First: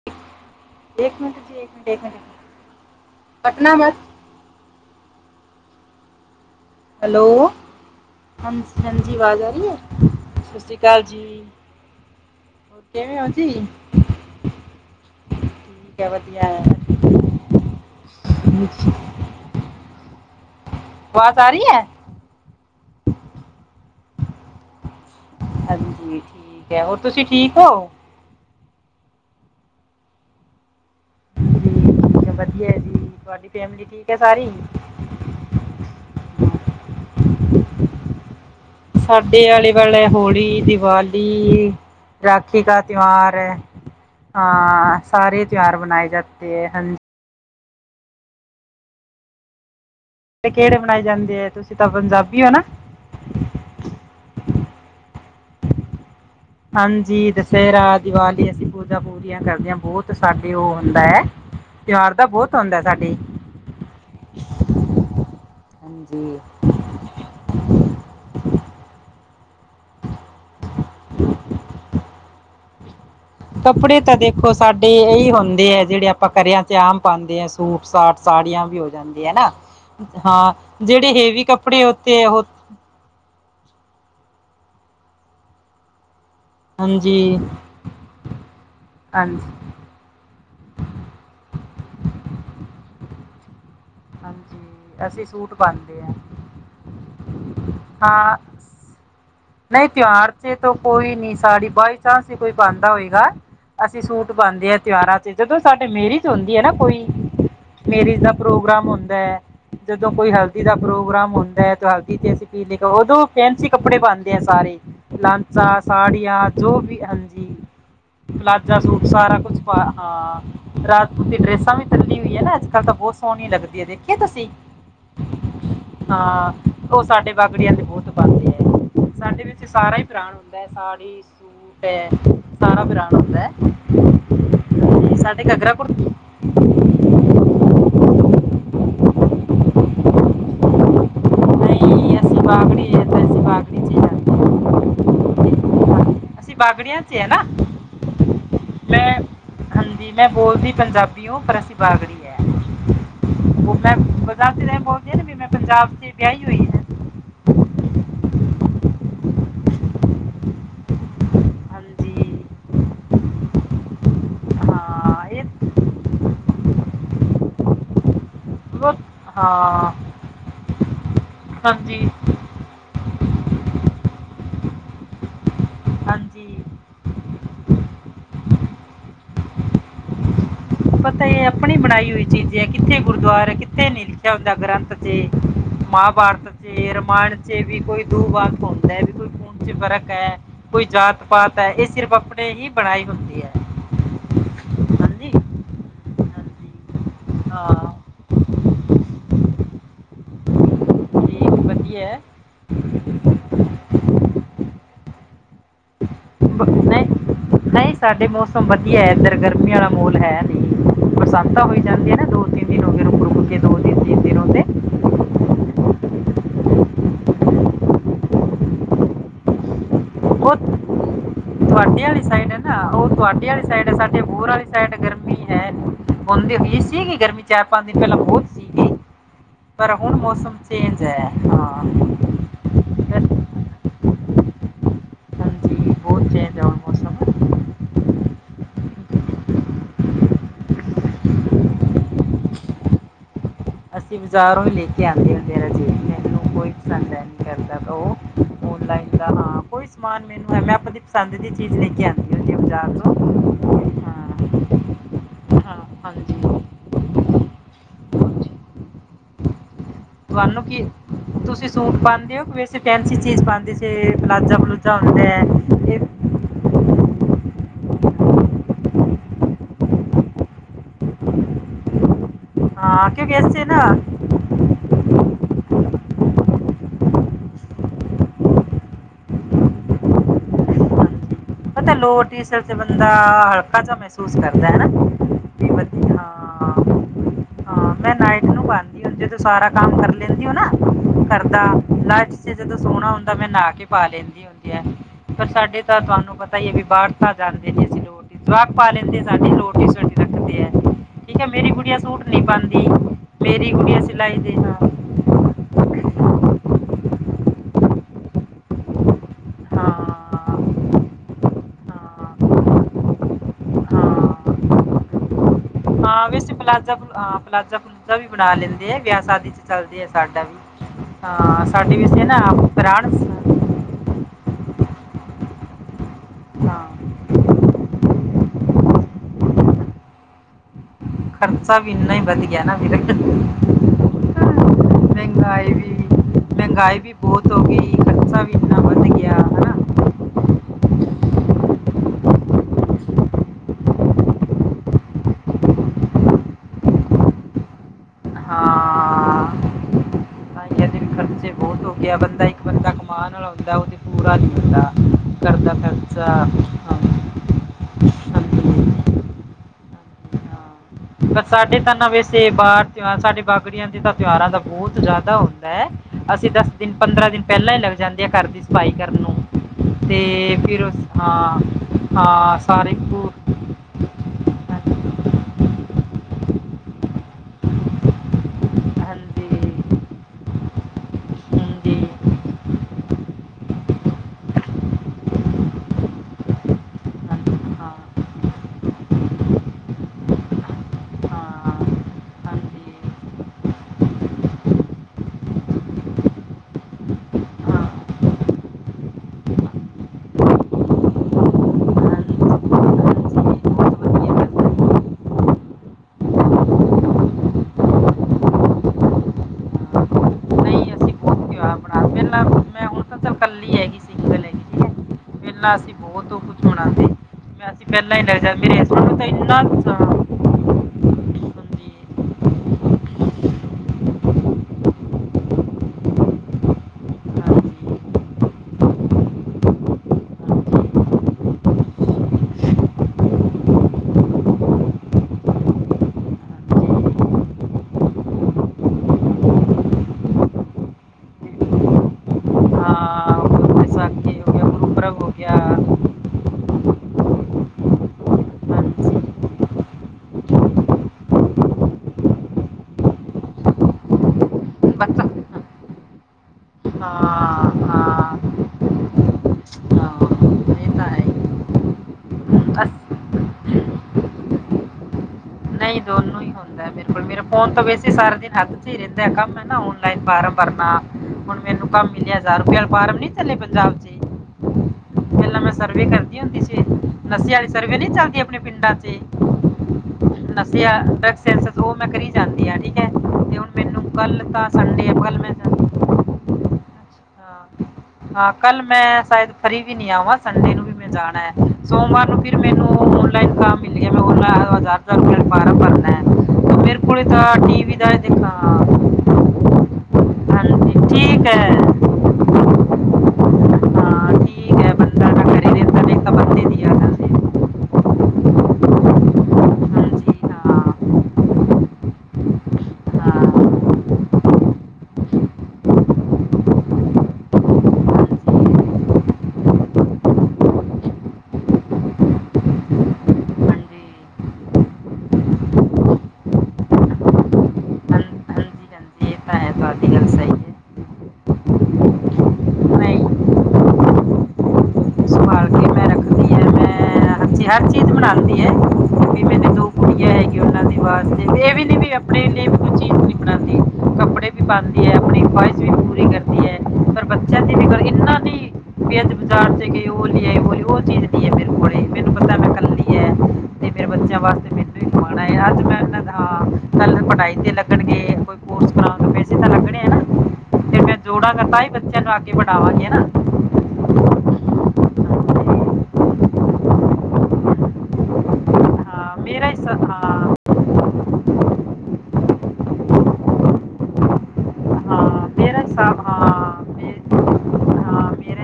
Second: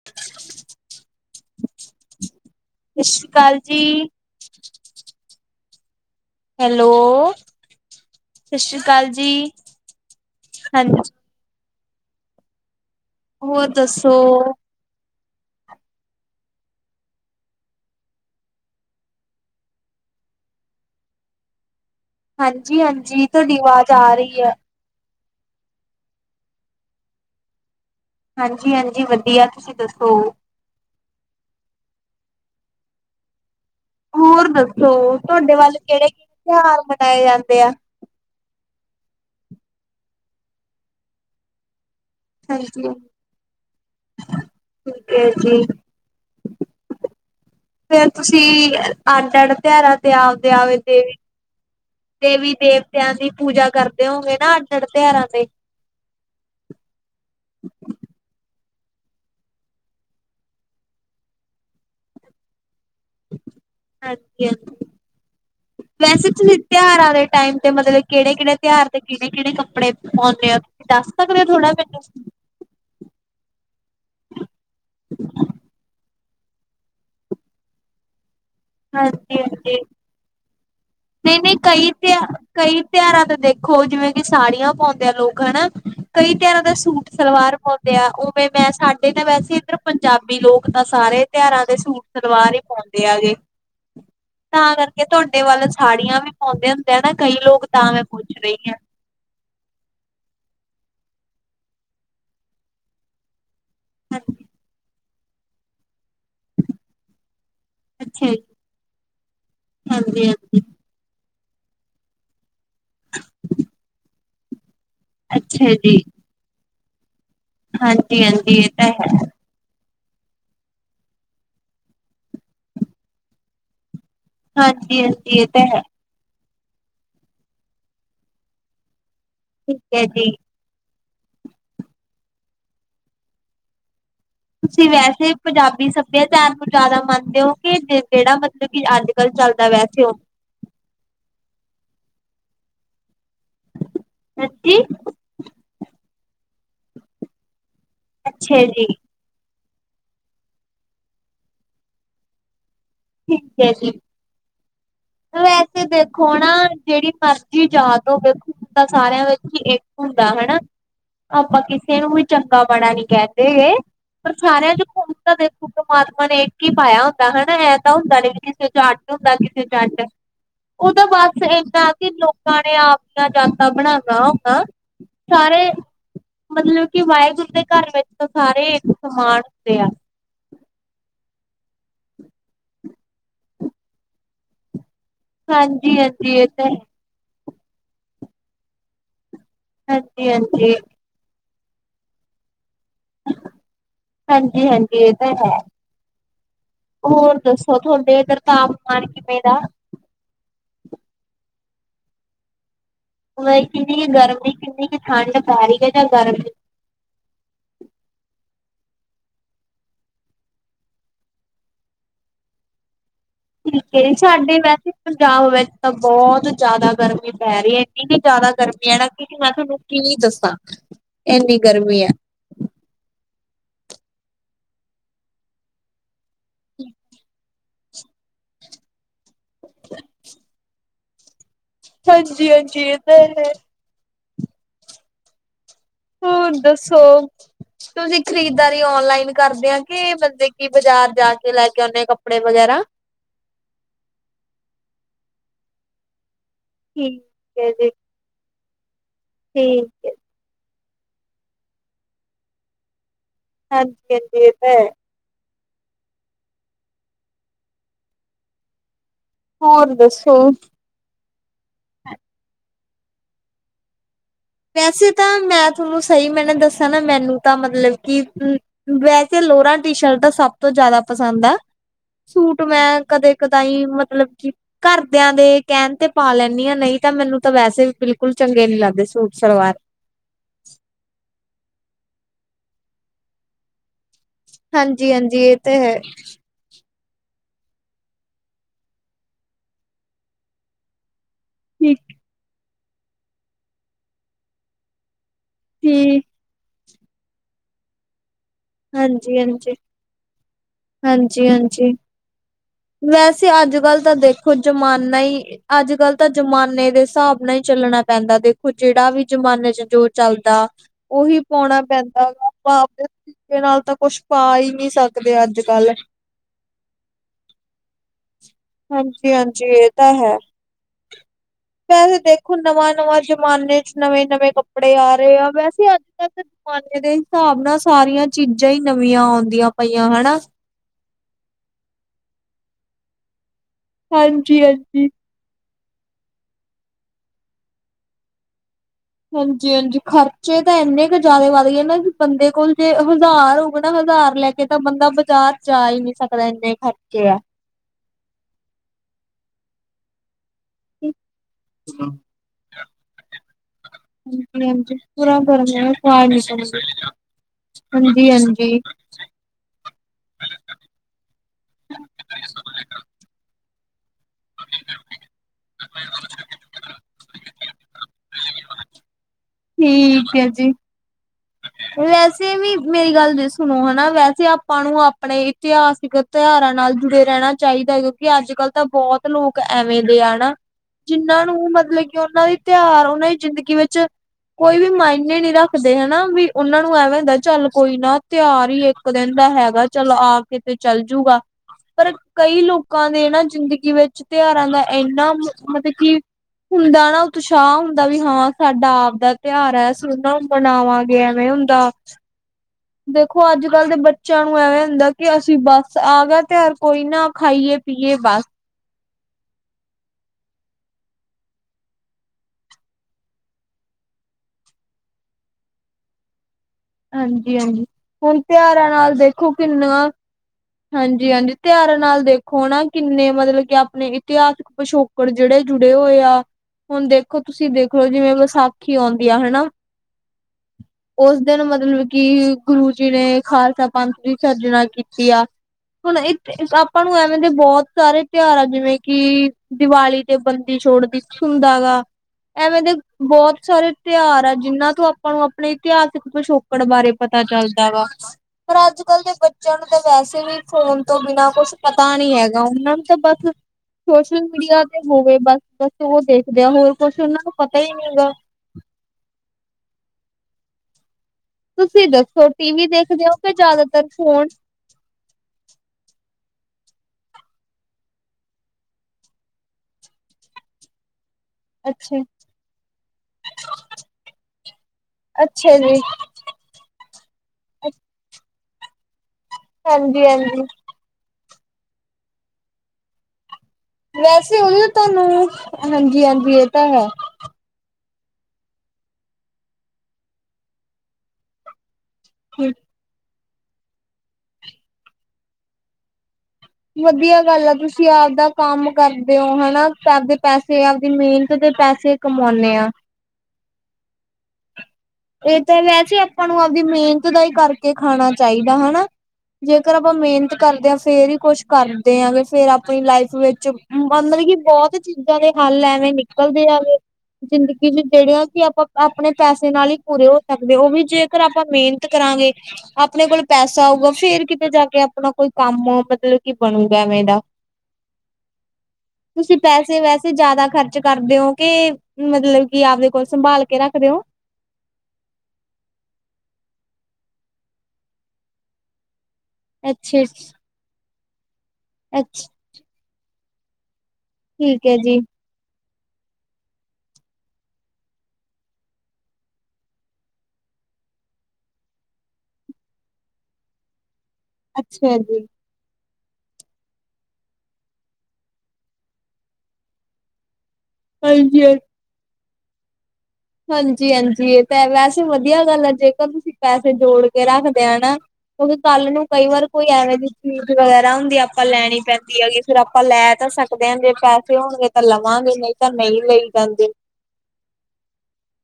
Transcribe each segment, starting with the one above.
[unintelligible] ਇੱਕ ਮਿੰਟ ਜੀ ਇੱਕ ਮਿੰਟ ਮਿੰਟ ਸਤਿ ਸ਼੍ਰੀ ਅਕਾਲ ਪਟਨਾ ਬਸ ਜੀ, ਹੈਲੋ? ਸਤਿ ਸ਼੍ਰੀ ਹ ਅਕਾਲ ਹਾਂਜੀ ਆਵਾਜ਼ ਜੀ, ਆ ਰਹੀ ਹੈ? ਸਤਿ ਸ਼੍ਰੀ ਹਾਂਜੀ ਅਕਾਲ ਜੀ। ਹੋਰ ਕਿਵੇਂ ਔ ਜੀ? ਹੋਰ ਦੱਸੋ? ਠੀਕ ਹੈ ਵਧੀਆ ਹੈ। ਆਵਾਜ਼ ਆ ਰਹੀ ਹੈ? ਹਾਂਜੀ -ਹਾਂਜੀ, ਤੁਹਾਡੀ ਆਵਾਜ਼ ਆ ਰਹੀ ਆ। ਹਾਂਜੀ, ਠੀਕ ਹੈ ਹੋਰ ਤੁਸੀਂ ਠੀਕ ਹੋ? ਹਾਂਜੀ- ਹਾਂਜੀ ਵਦੀਆ, ਤੁਸੀਂ ਦੱਸੋ ਜੀ ਠੀਕ ਹੈ, ਵਦੀਆ ਐ ਜੀ ਤੁਹਾਡੀ ਫੈਮਿਲੀ ਠੀਕ ਹੈ ਹੋਰ ਸਾਰੀ ਦੱਸੋ, ਤੁਹਾਡੇ ਵੱਲ ਕਿਹੜੇ ਤਿਉਹਾਰ ਮਨਾਏ ਜਾਂਦੇ ਆ ਸਾਡੇ ਆਲੇ ਵਲ ਹੋਲੀ ਦੀਵਾਲੀ ਰਾਖੀ ਕਾ ਹਾਂਜੀ। ਤਿਉਹਾਰ ਹਾਂ ਠੀਕ ਹੈ ਸਾਰੇ ਜੀ, ਤਿਉਹਾਰ ਮਨਾਏ ਜਾਂਦੇ ਐ ਹਾਂਜੀ ਫੇਰ ਤੁਸੀਂ ਅਡ-ਅਡ ਤਿਉਹਾਰਾਂ ਆਵਦੇ ਆਵਦੇ ਦੇਵੀ ਦੇਵੀ ਦੇਵ ਤਿਆਂ ਦੀ ਪੂਜਾ ਕਰਦੇ ਹੋਗੇ ਨਾ ਅੱਡ-ਅੱਡ ਤਿਉਹਾਰਾਂ ਤੇ ਹਾਂਜੀ, ਦੁਸਹਿਰਾ ਦੀਵਾਲੀ ਅਸੀਂ ਪੂਜਾ ਪੂਰੀਆਂ ਕਰਦੇ ਆ ਬਹੁਤ ਸਾਡੇ ਉਹ ਹੁੰਦਾ ਐ ਤਿਉਹਾਰ ਦਾ ਬਹੁਤ ਹੁੰਦਾ ਹੈ ਸਾਡੇ ਹਾੰਜੀ ਜੀ ਹਾਂਜੀ ਵੈਸੇ ਹਾਂਜੀ ਤੁਸੀਂ ਤਿਉਹਾਰਾਂ ਦੇ ਟਾਈਮ ਤੇ ਮਤਲਬ ਕਿਹੜੇ -ਕਿਹੜੇ ਤਿਉਹਾਰ ਤੇ ਕਿਹੜੇ- ਕਿਹੜੇ ਕੱਪੜੇ ਪਾਉਂਦੇ ਓ ਦੱਸ ਸਕਦੇ ਹੋ ਥੋੜ੍ਹਾ ਫਿਰ ਕੱਪੜੇ ਤਾਂ ਦੇਖੋ ਸਾਡੇ ਇਹੀ ਹੁੰਦੇ ਆ ਜਿਹੜੇ ਆਪਾਂ ਘਰਿਆਂ ਚ ਆਮ ਪਾਉਂਦੇ ਆ ਸੂਟ ਸਾਟ ਸਾੜੀਆਂ ਵੀ ਹੋ ਜਾਂਦੀ ਐ ਹਾਂਜੀ ਨਾ, ਹਾਂਜੀ ਹਾਂ ਜਿਹੜੇ ਨਹੀਂ ਏਵੀ ਨਹੀਂ ਕੱਪੜੇ ਕਈ ਤੇ ਉੱਥੇ ਉਹ ਕਈ ਤਿਉਹਾਰਾਂ ਤੇ ਦੇਖੋ ਜਿਵੇਂ ਕਿ ਸਾੜੀਆਂ ਪਾਉਂਦੇ ਆ ਲੋਕ ਹੈਨਾ ਕਈ ਤਿਆਰਾ ਦੇ ਸੂਟ ਹਾਂਜੀ ਸਲਵਾਰ ਪਾਉਂਦੇ ਆ ਉਵੇਂ ਮੈਂ ਸਾਡੇ ਤਾਂ ਹਾਂਜੀ ਵੈਸੇ ਇੱਧਰ ਪੰਜਾਬੀ ਲੋਕ ਤਾਂ ਸਾਰੇ ਤਿਆਰਾਂ ਦੇ ਸੂਟ ਸਲਵਾਰ ਹੀ ਪਾਉਂਦੇ ਆਗੇੇ ਹਾਂਜੀ ਤਾਂ ਕਰਕੇ ਅਸੀਂ ਤੁਹਾਡੇ ਸੂਟ ਵਾਲਾ ਚ ਪਾਉਂਦੇ ਹਾਂ ਸਾੜੀਆਂ ਵੀ ਪਾਉਂਦੇ ਹੁੰਦੇ ਆ ਨਾ ਕਈ ਲੋਕ ਤਾਂ ਮੈਂ ਪੁੱਛ ਹਾਂ ਰਹੀ ਆ ਨਹੀਂ ਤੇਯੋਹਾਰ ਚ ਤਾਂ ਕੋਈ ਨੀ ਸਾੜੀ ਬਾਈ ਚਾਂਸ ਹੀ ਕੋਈ ਪਾੰਦਾ ਹੋਏਗਾ ਅਸੀਂ ਸੂਟ ਹਾਂਜੀ ਪਾੰਦੇ ਆ ਤੇਉਹਾਰਾਂ ਚ, ਜਦੋਂ ਸਾਡੇ ਮੇਰੀਜ ਹੂੰਦੀ ਹੈ ਨਾ ਕੋਈ ਮੇਰਿਜ ਅੱਛਾ ਦਾ ਜੀ ਪ੍ਰੋਗਰਾਮ ਹੁੰਦਾ ਐ ਜਦੋਂ ਹਾਂਜੀ ਕੋਈ ਹਾਂਜੀ ਹਲਦੀ ਦਾ ਪ੍ਰੋਗਰਾਮ ਹੁੰਦਾ ਐ ਤੇ ਹਲਦੀ ਤੇ ਅਸੀਂ ਦੇਖੋ ਉਦੋਂ ਫੈਸੀ ਕੱਪੜੇ ਪਾੰਦੇ ਆ ਸਾਰੇ, ਅੱਛਾ ਲਾੰਚਾ, ਜੀ ਸਾੜੀਆਂ, ਜੋ ਵੀ ਹਾਂਜੀ ਹਾਂਜੀ ਹਾਂਜੀ ਇਹ ਪਲਾਜਾ ਤਾਂ ਹੈ ਸੂਟ ਸਾਰਾ ਕੁਛ ਹਾਂ ਰਾਜਪੂਤੀ ਡਰੈਸਾਂ ਵੀ ਚੱਲੀ ਹੋਈ ਏ ਨਾ, ਅੱਜ ਕਲ੍ਹ ਤਾਂ ਬਹੁਤ ਸੋਹਣੀ ਲੱਗਦੀ ਏ ਦੇਖ ਹਾਂਜੀ -ਹਾਂਜੀ ਇਹ ਤਾਂ ਹੈ! ਹਾਂ ਉਹ ਸਾਡੇ ਬਾਗੜੀਆਂ ਦੇ ਬਹੁਤ ਬਣਦੇ ਏ ਸਾਡੇ ਵਿੱਚ ਠੀਕ ਸਾਰਾ ਹੀ ਹੈ ਜੀ ਬਰਾਨ ਹੁੰਦਾ ਹੈ, ਸਾੜੀ ਸੂਟ ਸਾਰਾ ਬਰਾਨ ਹੁੰਦਾ ਐ ਤੁਸੀਂ ਵੈਸੇ ਪੰਜਾਬੀ ਕੁੜਤੀ ਸੱਭਿਆਚਾਰ ਜ਼ਿਆਦਾ ਮੰਨਦੇ ਔ ਕਿ ਜੇਹੜਾ ਮਤਲਬ ਕਿ ਅੱਜ ਕੱਲ ਚੱਲਦਾ ਵੈਸੇ ਔ [unintelligible] ਏ ਕੀ ਅਸੀਂ ਬਾਗੜਿਆਂ ਚ ਐ ਨਾ ਅੱਛਾ ਜੀ ਮੈਂ ਹਾਂਜੀ ਮੈਂ ਬੋਲਦੀ ਪੰਜਾਬੀ ਹੂੰ ਪਰ ਅਸੀਂ ਬਾਗੜੀ ਐ ਠੀਕ ਹੈ ਉਹ ਜੀ ਮੈਂ ਬ ਬੋਲਦੀ ਨਾ ਵੀ ਮੈਂ ਵੈਸੇ ਪੰਜਾਬ ਚ ਦੇਖੋ ਵਿਆਹੀ ਨਾ ਹੋਈ ਹੈ ਜਿਹੜੀ ਮਰਜ਼ੀ ਜਾਤ ਹੋਵੇ ਖੂਨ ਤਾਂ ਸਾਰਿਆਂ ਵਿੱਚ ਹੀ ਇੱਕ ਹੁੰਦਾ ਹੈਨਾ ਆਪਾਂ ਕਿਸੇ ਨੂੰ ਵੀ ਹਾਂਜੀ ਚੰਗਾ ਮਾੜਾ ਨੀ ਕਹਿੰਦੇ ਪਰ ਸਾਰਿਆਂ ਚ ਖੂਨ ਹਾਂ ਤਾ ਇਹ ਦੇਖੋ ਪਰਮਾਤਮਾ ਨੇ ਇੱਕ ਹੀ ਪਾਇਆ ਹੁੰਦਾ ਹੈਨਾ, ਇਹ ਤਾਂ ਹੁੰਦਾ ਨੀ ਕਿਸੇ ਚ ਬਹੁਤ ਅੱਟ ਹੁੰਦਾ ਕਿਸੇ ਚ ਹਾਂ ਜੱਟ ਉਹਦਾ ਬਸ ਇੰਨਾ ਹਾਂਜੀ ਕਿ ਲੋਕ ਸਾਰੇ ਆਪ ਦੀਆਂ ਜਾਤਾਂ ਬਨਾਨਾ ਹੁੰਦਾ ਸਾਰੇ ਹਾਂਜੀ ਮਤਲਬ ਕਿ ਵਾਹਿਗੁਰੂ ਦੇ ਘਰ ਵਿੱਚ ਤਾਂ ਸਾਰੇ ਸਮਾਨ ਹੁੰਦੇ ਆ ਪਤਾ ਇਹ ਆਪਣੀ ਬਣਾਈ ਹੋਈ ਚੀਜੇ ਹੈ, ਕਿੱਥੇ ਗੁਰਦੁਆਰਾ ਕਿੱਥੇ ਨੀ ਲਿਖਿਆ ਹੁੰਦਾ ਗ੍ਰੰਥ ਹਾਂਜੀ ਹਾਂਜੀ ਮਹਾਭਾਰਤ ਇਹ ਤਾਂ ਹੈ ਚ ਰਮਾਇਣ ਚ ਵੀ ਕੋਈ ਦੋ ਵਗ ਹੁੰਦਾ ਵੀ ਕੋਈ ਫਰਕ ਹਾਂਜੀ ਹੈ ਹਾਂਜੀ ਕੋਈ ਜਾਤ ਪਾਤ ਏ, ਇਹ ਸਿਰਫ ਆਪਣੇ ਹੀ ਬਣਾਈ ਹੁੰਦੀ ਹੈ। ਹਾਂਜੀ, ਹਾਂਜੀ ਏ ਤਾਂ ਹੈ ਹਾਂਜੀ ਹੋਰ ਦੱਸੋ ਹਾਂ ਤੋਡੇ ਇੱਧਰ ਤਾਪਮਾਨ ਕਿਵੇਂ ਦਾ? ਠੀਕ ਵਧੀਆ ਕਿੰਨੀ ਕੁ ਗਰਮੀ ਕਿੰਨੀ ਕ ਠੰਡ ਪੈ ਰੀ ਏ ਯਾ ਗਰਮੀ ਕੁ ਨੇੇ [unintelligible] ਨਈ ਸਾਡੇ ਮੌਸਮ ਵਧੀਆ ਇੱਧਰ ਗਰਮੀਆਂ ਵਾਲਾ ਮੋਲ ਹੈ ਨੀ ਬਰਸਾਤਾਂ ਹੋਈ ਜਾਂਦੀਆਂ ਨਾ ਦੋ ਤਿੰਨ ਦਿਨ ਹੋਗੇ ਰੁਕ ਰੁਕ ਕੇ ਦੋ ਠੀਕ ਦਿਨ ਏ ਤਿੰਨ ਦਿਨ ਸਾਡੇ ਹੁੰਦੇ ਵੈਸੇ ਪੰਜਾਬ ਵਿੱਚ ਤਾਂ ਬੋਹਤ ਜ਼ਾਦਾ ਗਰਮੀ ਪੈ ਰੀ ਏ, ਇੰਨੀ ਜ਼ਾਦਾ ਗਰਮੀ ਹੈ ਨਾ ਕਿ ਮੈਂ ਤੁਹਾਨੂੰ ਕੀ ਦਸਾ ਉਹ ਏਨੀ ਗਰਮੀ ਤੁਹਾਡੇ ਏ ਵਾਲੀ ਸਾਈਡ ਹੈ ਨਾ ਓ ਤੁਆਡੈ ਆਲੀ ਸਾਈਡ ਸਾਡੇ ਬੋਰ ਵਾਲੀ ਸਾਈਡ ਗਰਮੀ ਹੈ ਨਹੀ ਹੋਂਦੀ ਸੀਗੀ ਗਰਮੀ- ਚਾਰ ਪੰਜ ਦਿਨ ਪਹਿਲਾਂ ਬੋਤ ਸੀਗੀ, ਪਰ ਹੁੂੰਨ ਮੌਸਮ ਚੇਂਜ ਹੈ ਹਾਂ ਹਾਂਜੀ, ਹਾਂਜੀ ਏ ਤਾਂ ਹੈ ਹਾਂਜੀ ਬਹੁਤ ਹੋਰ ਚੇਂਜ ਹੈ ਹੁਣ ਦੱਸੋ? ਮੌਸਮ ਤੁਸੀਂ ਖਰੀਦ ਦਾਰੀ ਓਨਲਾਈਨ ਕਰਦੇ ਆ ਕਿ, ਬੰਦੇ ਕੀ ਬਾਜ਼ਾਰ ਜਾ ਕੇ ਲੈ ਕੇ ਆਨੈ ਆ ਕੱਪੜੇ ਵਗੈਰਾ। ਅਸੀਂ ਬਜ਼ਾਰੋਂ ਹੀ ਲੈ ਕੇ ਆਂਦੇ ਹ ਤੇੇਰਾ ਜੇ ਮੈਨੂੰ ਕੋਈ ਪਸੰਦ ਠੀਕ ਐ ਨੀ ਹੈ ਜੀ ਕਰਦਾ ਓ ਓਨਲਾਈਨ ਦਾ ਹਾਂ ਕੋਈ ਠੀਕ ਹੈ ਸਮਾਨ ਮੈਨੂੰ ਮੈਂ ਆਪਨੀ ਪਸੰਦ ਦੀ ਚੀਜ਼ ਲੈ ਕੇ ਆਂਦੀ ਹੂਨੀ ਆ ਬਾਜ਼ਾਰ ਤੋਂ। ਹਾਂ [unintelligible] ਹਾਂ ਹਾਂਜੀ ਹੋਰ ਦੱਸੋ ਤੁਆਨੂੰ ਕੀ ਤੁਸੀਂ ਸੂਟ ਪਾਂਦੇ ਓ ਵੈਸੇ ਫੈਂਸੀ ਚੀਜ਼ ਪਾਂਦੇ ਜੈ ਪਲਾਜ਼ੋ ਹੂੰਦਾ ਤੁੂ ਸਈ ਮੈੇਨੇ ਦੱਸਿਆ ਨਾ ਮੈਨੂੰ ਤਾਂ ਮਤਲਬ ਕਿ ਵੈਸੇ ਲੋਰਾਂ ਟੀ ਸ਼ਲਟਾ ਸਭ ਤੋਂ ਜ਼ਾਦਾ ਪਸੰਦ ਆ। ਸੂਟ ਮੈਂ ਹਾਂ ਕਦੇ ਕਿਉਂਕਿ ਇਸੇ ਨਾ ਕਦਾਈ ਮਤਲਬ ਕਰਦੈਆਂ ਦੇ ਕਹਿਨ ਤੇ ਪਾ ਲੈਂਨੀ ਆਂ, ਨਈ ਤਾਂ ਮੈਨੂੰ ਤਾਂ ਵੈਸੇ ਵੀ ਬਿਲਕੁਲ ਚੰਗੇ ਨੀ ਲੱਗਦੇ ਸੂਟ। ਸ਼ੁਰਵਾਤ [unintelligible] ਹਾਂਜੀ ਪਤਾ ਲੋਵਰ ਟੀਸ਼ਰਟ ਤੇ ਬੰਦਾ ਹਲਕਾ ਜਾ ਮੈਹਸੂਸ ਕਰਦਾ ਹਨਾ ਹਾਂਜੀ ਹਾਂਜੀ ਇਹ ਤੇ ਹੈ। ਵਧੀਆ ਹਾਂ ਹਾਂ ਹਾਂ ਮੈਂ ਨਾਈਟ ਨੂੰ ਪਾ਼ਦੀ ਹੂਨੀ ਜਦੋਂ ਸਾਰਾ ਕੰਮ ਕਰ ਲੈਂਦੀ ਹੂੰ ਨਾ ਤਾਂ ਠੀਕ ਜਦੋਂ ਸੋਹਣਾ ਹੁੰਦਾ ਮੈਂ ਨਾਹਾ ਕੇ ਪਾ ਲੈਂਦੀ ਹੁੰਦੀ ਆ। ਪਰ ਸਾਡੇ ਤਾਂ ਠੀਕ। ਤੁਆਨੂੰ ਪਤਾ ਹੀ ਏ ਵੀ ਬਾਹਰ ਤਾਂ ਜਾਂਦੇ ਨੇ ਅਸੀਂ ਲੋੜ ਦੁਆਕ ਪਾ ਲੈਂਦੇ ਹਾਂਜੀ ਸਾਡੀ ਲੋੜ ਹਾਂਜੀ [inaudible] ਹਾਂਜੀ, ਹਾਂਜੀ ਨਹੀਂ ਪਾਉਂਦੀ ਵੈਸੇ ਮੇਰੀ ਅੱਜ ਗੁੜੀਆ ਕੱਲ ਤਾਂ ਸਿਲਾਈ ਦੇਖੋ ਦੇ ਹਾਂ ਜ਼ਮਾਨਾ ਈ ਅੱਜ ਕੱਲ੍ਹ ਤਾਂ ਜ਼ਮਾਨੇ ਦੇ ਹਿਸਾਬ ਨਾ ਈ ਚੱਲਨਾ ਪੈਂਦਾ ਦੇਖੋ ਜੇਹੜਾ ਵੀ ਜ਼ਮਾਨੇ ਚ ਹਾਂ ਜੋ ਚੱਲ ਤਾ ਉਹੀ ਪੋਨਾ ਪੈਂਦਾ ਆਪ ਤਰੀਕੇ ਨਾਲ ਤਾਂ ਕੁੱਛ ਹਾਂ ਪਾ ਈ ਨਈ ਸਕਦੇ ਅੱਜ ਕੱਲ। ਹਾਂ ਵੈਸੇ ਪਲਾਜ਼ਾ ਹਾਂ ਪਲਾਜ਼ਾ ਪਲੂਜ਼ਾ ਵੀ ਬਨਾ ਲੈਂਦੇ ਵਿਆ ਹਾਂਜੀ ਸ਼ਾਦੀ ਹਾਂਜੀ ਚ ਇਹ ਚੱਲਦੇ ਆ ਤਾਂ ਹੈ ਸਾਡਾ ਵੀ ਅਹ ਸਾਡੇ ਵੈਸੇ ਵੀਸੇ ਨਾ ਦੇਖੋ ਨਵਾਂ ਪ੍ਰਰਾਨ ਨਵਾਂ ਜ਼ਮਾਨੇ ਚ ਨਵੇਂ ਨਵੇਂ ਕੱਪੜੇ ਆ ਰੇ ਆ ਵੈਸੇ ਅੱਜ ਕੱਲ ਦੇ ਹਾਂ ਜ਼ਮਾਨੇ ਦੇ ਹਿਸਾਬ ਨਾਲ ਸਾਰੀਆਂ ਚੀਜ਼ਾਂ ਈ ਨਵੀਆਂ ਆਂਦੀਆਂ ਪਈਆਂ ਹਨਾ। ਖਰਚਾ ਵੀ ਇੰਨਾ ਹੀ ਵੱਧ ਗਿਆ ਨਾ ਹਾਂਜੀ-ਹਾਂਜੀ। ਮਹੰਗਾਈ ਵੀ ਮਹੰਗਾਈ ਵੀ ਬੋਤ ਹੋ ਗਈ ਖਰਚਾ ਵੀ ਇੰਨਾ ਵੱਧ ਗਿਆ। ਹਾਂਜੀ, ਹਨਾ ਹਾਂਜੀ ਖਰਚੇ ਤਾਂ ਇੰਨੇ ਕ ਜ਼ਾਦਾ ਵੱਧ ਗਏ ਨਾ ਬੰਦੇ ਕੋਲ ਜੇ ਹਜ਼ਾਰ ਹੋਵੇ ਨਾ ਹਜ਼ਾਰ ਲੈ ਕੇ ਏ ਤਾਂ ਬੰਦਾ ਬਜ਼ਾਰ ਜਾ ਈ ਨੀ ਸਕਦਾ ਏਨੇ ਖਰਚੇ ਆ। ਹਾਂ ਤਾਂ ਇਹ ਕਹਿੰਦੇ ਵੀ ਖਰਚੇ ਬੋਤ ਹੋ ਗੇ ਆ, ਬੰਦਾ ਇੱਕ ਬੰਦਾ ਕਮਾਣ ਆਲਾ ਹੁੰਦਾ ਓ ਤੇ ਪੂਰਾ ਨੀ ਹੁੰਦਾ। ਹਾਂਜੀ-ਹਾਂਜੀ ਪੂਰਾ ਕਰਦਾ ਪੈ [unintelligible] ਹਾਂਜੀ- ਹਾਂਜੀ। ਹਾਂ। ਪਰ ਸਾਡੇ ਤਾਂ ਨਾ ਵੈਸੇ ਬਾਰ ਤਿਉਆਰ ਸਾਡੇ ਬਾਗੜੀਆਂ ਦੇ ਤਾਂ, ਤਿਉਆਰਾਂ ਦਾ ਬੋਤ ਜ਼ਾਦਾ ਹੁੰਦਾ। ਅਸੀਂ ਦਸ ਦਿਨ- ਪੰਦਰਾਂ ਦਿਨ ਪੈਲਾਂ ਈ ਲੱਗ ਜਾਂਦੇ ਆ ਘਰ ਦੀ ਸਫ਼ਾਈ ਕਰਨ ਨੂੰ। ਤੇ ਠੀਕ ਹੈ ਜੀ। ਫਿਰ ਉਸ ਹਾਂ ਵੈਸੇ ਹਾਂ ਵੀ ਸਾਰੇ ਮੇਰੀ ਗੱਲ ਭੂਤ ਦੱਸ ਸੁਣੋ ਹਨਾ, ਵੈਸੇ ਆਪਾਂ ਨੂੰ ਆਪਣੇ ਇਤਿਹਾਸਿਕ ਤਿਆਰਾਂ ਨਾਲ ਜੁੜੇ ਰੈਣਾ ਚਾਈਦਾ। ਵੀ ਅੱਜ ਕੱਲ ਤਾਂ ਬੋਤ ਹਾਂਜੀ ਲੋਕ ਐਵੇਂ ਦੇ ਆ ਨਾ। ਜਿੰਨਾਂ ਨੂੰ ਹਾਂਜੀ ਮਤਲਬ ਕੀ ਓਨਾਂ ਦੀ ਤਿਆਰ ਓਨਾਂ ਦੀ ਜ਼ਿੰਦਗੀ ਵਿੱਚ ਕੋਈ ਵੀ ਮਾਇਨੇ ਨੀ ਰੱਖਦੇ ਹਨਾ ਵੀ। ਓਨਾਂ ਨੂੰ ਐਵੇਂ ਹੁੰਦਾ ਹਾਂ ਚੱਲ ਕੋਈ ਨਾ ਤਿਆਰ ਈ ਇੱਕ ਦਿਨ ਦਾ ਹੈਗਾ, ਚੱਲ ਆ ਕੇ ਤੇ ਚੱਲ ਜੂਗਾ। ਹਾਂ ਪਰ ਕਈ ਹਾਂਜੀ ਲੋਕਾਂ ਦੇ ਨਾ ਜ਼ਿੰਦਗੀ ਵਿੱਚ ਤਿਆਰਾਂ ਦਾ ਏਨਾ ਮਤਬ ਕੀ ਹੁੰਦਾ ਨਾ ਉਤਸ਼ਾਹ ਹਾਂ ਹੁੰਦਾ ਵੀ ਹਾਂ ਸਾਡਾ ਆਪ ਦਾ ਤਿਆਰ ਹੈ, ਅਸੀਂ ਓਨਾਂ ਨੂੰ ਮਨਾਵਾਂਗੇ। ਮੈਂ ਹੁੰਦਾ ਹਾਂਜੀ ਬਹੁਤ ਵਧੀਆ ਗੱਲ ਦੇਖੋ ਅੱਜ ਕੱਲ ਦੇ ਬੱਚਿਆਂ ਹੈ ਨੂੰ ਐਵੇਂ ਹੁੰਦਾ, ਕਿ ਅਸੀਂ ਬਸ ਆ ਗਿਆ ਤੇਆਰ ਕੋਈ ਨਾ ਖਾਈਏ। ਪੀ ਏ ਬਸ। ਨਹੀਂ ਅਸੀਂ [unintelligible] ਮੇਲਾ ਸੀ। ਬੋਤ ਧੁੱਪ ਕੁਛ ਹੋਣਾ ਸੀ। ਹਾਂਜੀ - ਹਾਂਜੀ ਹੁਣ ਤੇਆਰਾਂ ਨਾਲ ਨੂੰ ਤਾਂ ਦੇਖੋ ਇੰਨਾ ਕਿੰਨਾ ਹਾਂਜੀ ਹਾਂਜੀ - ਹਾਂਜੀ ਤਿਆਰਾਂ ਨਾਲ ਦੇਖੋ ਨਾ ਕਿੰਨੇ ਮਤਲਬ ਕਿ ਆਪਣੇ ਇਤਿਹਾਸ ਪਛੋਕੜ ਜੜੇ ਜੁੜੇ ਓਏ ਆ। ਹੁਣ ਦੇਖੋ ਤੁਸੀਂ ਦੇਖ ਲੋ ਜਿਵੇਂ ਵਿਸਾਖੀ ਆਉਂਦੀ ਆ ਹਨਾ। ਹਾਂਜੀ ਓਸ ਦਿਨ ਮਤਲਬ ਕੀ ਗੁਰੂ ਜੀ ਨੇ ਖਾਲਸਾ ਪੰਥ ਦੀ ਸਰਜਨਾ ਕੀਤੀ ਆ। ਹੁਣ ਏਥੇ ਆਪਾਂ ਨੂੰ ਐਵੇਂ ਦੇ ਬੋਤ ਸਾਰੇ ਤੇਆਰ ਆ, ਜਿਵੇਂ ਕੀ ਦੀਵਾਲੀ ਤੇ ਬੰਦੀ ਛੋੜ ਦਿਵ ਹਾਂਜੀ ਸੁੁੰਦਾ ਗਾ। ਐਵੇਂ ਦੇ ਬੋਤ ਸਾਰੇ ਤੇਆਰ ਆ ਜਿਨਾਂ ਤੋਂ ਆਪਾਂ ਨੂੰ ਆਪਣੇ ਇਤਿਹਾਸਕ ਪਛੋਕ ਪੜ ਬਾਰੇ ਪਤਾ ਚੱਲਦਾ ਵਾ ਪਰ ਅੱਜ ਕੱਲ ਦੇ ਬੱਚਿਆਂ ਨੂੰ ਤੇ ਵੈਸੇ ਤੇ ਵੀ ਫੋਨ ਤੋਂ ਬਿਨਾਂ ਕੁਛ ਪਤਾ ਨੀ ਹੈਗਾ। ਓਨਾਂ ਨੂੰ ਤੇ ਬਸ ਸੋਸ਼ਲ ਮੀਡੀਆ ਤੇ ਬੱਚਾ ਹੋਵੇ ਬਸ, ਬਸ ਓ ਦੇਖਦੇ ਆ ਹੋਰ ਕੁਛ ਓਨਾਂ ਨੂੰ ਹਾਂ ਪਤਾ ਹਾਂ ਨੀ ਗਾ। ਹਾਂ, ਇਹ ਤਾਂ ਹੈ ਹੀ। ਤੁਸੀਂ ਦੱਸੋ ਟੀ ਵੀ ਦੇਖਦੇ ਓ ਕਿ ਜਾਦਾਤਰ ਫੋਨ। ਨਈ ਦੋਨੋ ਈ ਹੁੰਦਾ। ਮੇਰੇ ਕੋਲ ਮੇਰਾ ਫੋਨ ਤੇ ਵੇਸੇ ਸਾਰਾ ਦਿਨ ਹੱਥ 'ਚ ਈ ਰੈਂਦਾ, ਕੰਮ ਐ ਨਾ ਅੋਨਲਾਈਨ ਫਾਰਮ ਭਰਨਾ। ਹੁਣ ਮੈਨੂੰ ਕੰਮ ਅੱਛਾ ਮਿਲਿਆ ਹਜ਼ਾਰ ਰਪਿਆ ਆਲੇ ਫਾਰਮ ਨੀ ਚੱਲੇ ਪੰਜਾਬ 'ਚ ਈ। ਪੈਲਾਂ ਮੈਂ ਅੱਛਾ ਜੀ ਸਰਵੇ ਕਰ ਹੁੰਦੀ ਸੀ, ਨਸ਼ੇ ਆਲੀ ਸਰਵੇ ਨੀ ਚੱਲਦੀ ਆਪਣੇ ਪਿੰਡਾਂ 'ਚ। ਹਾਂਜੀ ਹਾਂਜੀ ਨਸ਼ਿਆ ਬਸ ਓ ਮੈਂ ਕਰੀ ਜਾਂਦੀ ਐ, ਠੀਕ ਹੈ ਤੇ ਹੁਣ ਮੈਨੂੰ ਕੱਲ ਵੈਸੇ ਤਾਂ ਓਈ ਓ ਸੰਡੇ ਤਾਨੂੰ, ਕੱਲ ਮੈਂ ਜਾਂਦੀ ਹਾਂਜੀ - ਹਾਂਜੀ ਏ ਤਾਂ ਹੈ। ਹਾਂ। ਹਾਂ ਕੱਲ ਮੈਂ ਸ਼ਾਇਦ ਫ੍ਰੀ ਵੀ ਨੀ ਆਵਾਂ, ਸੰਡੇ ਨੂੰ ਵੀ ਮੈਂ ਜਾਣਾ ਐ। ਸੋਮਵਾਰ ਨੂੰ ਹਰ ਔਨਲਾਈਨ ਕਾਮ ਮਿਲ ਗੇ। ਮੈਂ ਓ ਹਜ਼ਾਰ - ਹਜ਼ਾਰ ਰੁਪਏ ਆਲੇ ਫਾਰਮ ਭਰਨਾ। ਤਾਂ ਮੇਰੇ ਕੋਲੇ ਵਧੀਆ ਤਾਂ ਗੱਲ ਆ ਟੀਵੀ ਤੁਸੀਂ ਦਾ ਹੀ ਆਪਦਾ ਦੇਖਾਂ ਕੰਮ ਕਰਦੇ ਓ। ਹਨਾ ਆਪਦੇ ਪੈਸੇ, ਹਾਂਜੀ ਆਪਦੀ ਠੀਕ ਮੇਨਤ ਹੈ ਦੇ ਪੈਸੇ ਕਮਾਉਂਦੇ ਆ ਹਾਂ ਠੀਕ ਹੈ ਬੰਦਾ ਨਾ ਇਹ ਕਰੇ ਤਾਂ ਰਹਿੰਦਾ ਵੈਸੇ ਨਹੀਂ ਤਾਂ ਆਪਾਂ ਨੂੰ ਬੰਦੇ ਦੀ ਆਪਦੀ ਯਾਦ ਮਿਹਨਤ ਆਉਂਦੀ ਹੈ। ਦਾ ਹੀ ਕਰਕੇ ਖਾਣਾ ਚਾਹੀਦਾ ਹਨਾ ਜੇਕਰ ਆਪਾਂ ਮਿਹਨਤ ਕਰਦੇ ਹਾਂ ਫਿਰ ਹੀ ਕੁਛ ਕਰਦੇ ਹਾਂ ਫਿਰ ਆਪਣੀ ਲਾਈਫ ਹਾਂ ਵਿੱਚ ਹਾਂਜੀ ਮਤਲਬ ਕਿ ਬਹੁਤ ਚੀਜ਼ਾਂ ਦੇ ਹੱਲ ਐਵੇਂ ਨਿਕਲਦੇ ਐਵੇਂ ਜ਼ਿੰਦਗੀ ਚ ਜਿਹੜੀਆਂ ਕਿ ਹਾਂਜੀ ਆਪਾਂ ਆਪਣੇ ਪੈਸੇ ਨਾਲ ਹੀ ਪੂਰੇ ਹੋ ਜਾਂਦੇ ਉਹ ਵੀ ਜੇਕਰ ਆਪਾਂ ਮਿਹਨਤ ਕਰਾਂਗੇ ਆਪਣੇ ਕੋਲ ਪੈਸਾ ਆਊਗਾ ਫਿਰ ਕਿਤੇ ਜਾ ਕੇ ਆਪਣਾ ਕੋਈ ਕੰਮ ਮਤਲਬ ਕਿ ਬਣੂਗਾ ਐਵੇਂ ਦਾ ਹਾਂ- ਹਾਂਜੀ ਹਾਂਜੀ ਇਹ ਤੁਸੀਂ ਤਾਂ ਹੈ ਪੈਸੇ ਤੁਹਾਡੀ ਗੱਲ ਵੈਸੇ ਸਹੀ ਜ਼ਿਆਦਾ ਖ਼ਰਚ ਹੈ ਕਰਦੇ ਹੋ ਕੇ ਮਤਲਬ ਕਿ ਆਪਦੇ ਕੋਲ ਨਹੀਂ ਸੰਭਾਲ ਕੇ ਰੱਖਦੇ ਓ ਹਾਂਜੀ ਹਰ ਚੀਜ਼ ਬਣਾਉਦੀ ਹੈ। ਅੱਛਾ। ਇਹਨਾਂ ਦੇ ਆਵਾਜ਼ ਨੇ ਇਹ ਵੀ ਨੀ ਆਪਣੇ ਅੱਛਾ ਇੰਨੇ ਵੀ ਠੀਕ ਪਾਉਂਦੀ ਹੈ ਜੀ, ਆਪਣੀ ਖ [inaudible] ਪਰ ਬੱਚਿਆਂ ਦੀ ਫਿਕਰ ਇੰਨਾ ਦੀ ਵੀ ਅੱਜ ਬਾਜ਼ਾਰ ਚ ਗਏ ਉਹ ਲੈ ਉਹ ਚੀਜ਼ ਨਹੀਂ ਹੈ ਮੇਰੇ ਕੋਲ ਮੈਨੂੰ ਪਤਾ ਵੇ ਕੱਲੀ ਹੈ। ਤੇ ਮੇਰੇ ਬੱਚਿਆਂ ਵਾਸਤੇ ਮੈਨੂੰ ਅੱਛਾ ਖਮਾਉਣਾ ਜੀ। ਹੈ ਅੱਜ ਮੈਂ ਹਾਂ ਕੱਲ ਪੜ੍ਹਾਈ ਤੇ ਲੱਗਣਗੇ ਅਸੀਂ ਤਾਂ ਲੱਗਣੇ ਹਨਾ ਫਿਰ ਮੈਂ ਜੋੜਾਂ ਹਾਂਜੀ, ਕਰਤ ਹੀ ਬੱਚਿਆਂ ਨੂੰ ਅੱਗੇ ਪੜਾਵਾਂਗੇ ਨਾ ਹਾਂਜੀ ਹਾਂਜੀ ਵੈਸੇ ਵਧੀਆ ਤੇ ਗੱਲ ਆ ਜੇਕਰ ਤੁਸੀਂ ਪੈਸੇ ਜੋੜ ਕੇ ਰੱਖਦੇ ਆ ਨਾ ਕਿਉਂਕਿ ਕੱਲ ਨੂੰ ਹਾਂ ਕਈ ਵਾਰ ਮੇਰਾ ਕੋਈ ਹਿਸਾਬ ਐਵੇਂ ਦੀ ਹਾਂ ਸਪੀਡ ਵੈ [unintelligible] ਆਪਾਂ ਲੈਣੀ ਪੈਂਦੀ ਹੈਗੀ ਫਿਰ ਆਪਾਂ ਲੈ ਤਾਂ ਸਕਦੇ ਹਾਂ ਜੇ ਪੈਸੇ ਹੋਣਗੇ ਤਾਂ ਹਾਂ ਲਵਾਂਗੇ ਨਹੀਂ ਮੇਰਾ ਤਾਂ ਹਿਸਾਬ ਨਹੀਂ ਲਈ ਹਾਂ ਜਾਂਦੀ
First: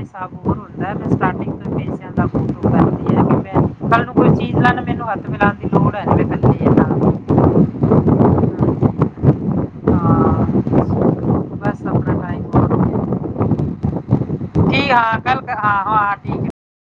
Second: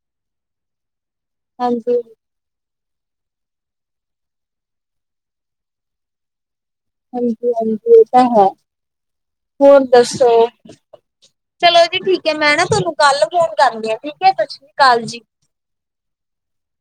ਸਾਬਣ ਹੁੰਦਾ ਫਿਰ ਸਟਾਰਟਿੰਗ ਤੋਂ ਹਾਂਜੀ ਪੈਸਿਆਂ ਦਾ ਫੋਲੋ ਕਰਦੀ ਆ ਕਿ ਮੈਂ ਕੱਲ ਨੂੰ ਕੋਈ ਚੀਜ਼ ਲਾ ਮੈਨੂੰ ਹੱਥ ਮਿਲਾਉਣ ਦੀ ਲੋੜ ਹੈ। [unintelligible] ਹਾਂਜੀ ਹਾਂਜੀ ਇਹ ਤਾਂ ਹੈ ਹੋਰ ਦੱਸੋ ਹਾਂ ਚਲੋ ਬਸ ਜੀ ਆਪਣਾ ਠੀਕ ਹੈ ਟਾਈਮ ਮੈਂ ਨਾ ਤੁਹਾਨੂੰ ਕੱਲ ਫੋਨ ਕਰਦੀ ਆ ਠੀਕ ਹੈ ਤ ਕੀ ਹਾਂ ਕੱਲ ਹਾਂ ਹਾਂ ਠੀਕ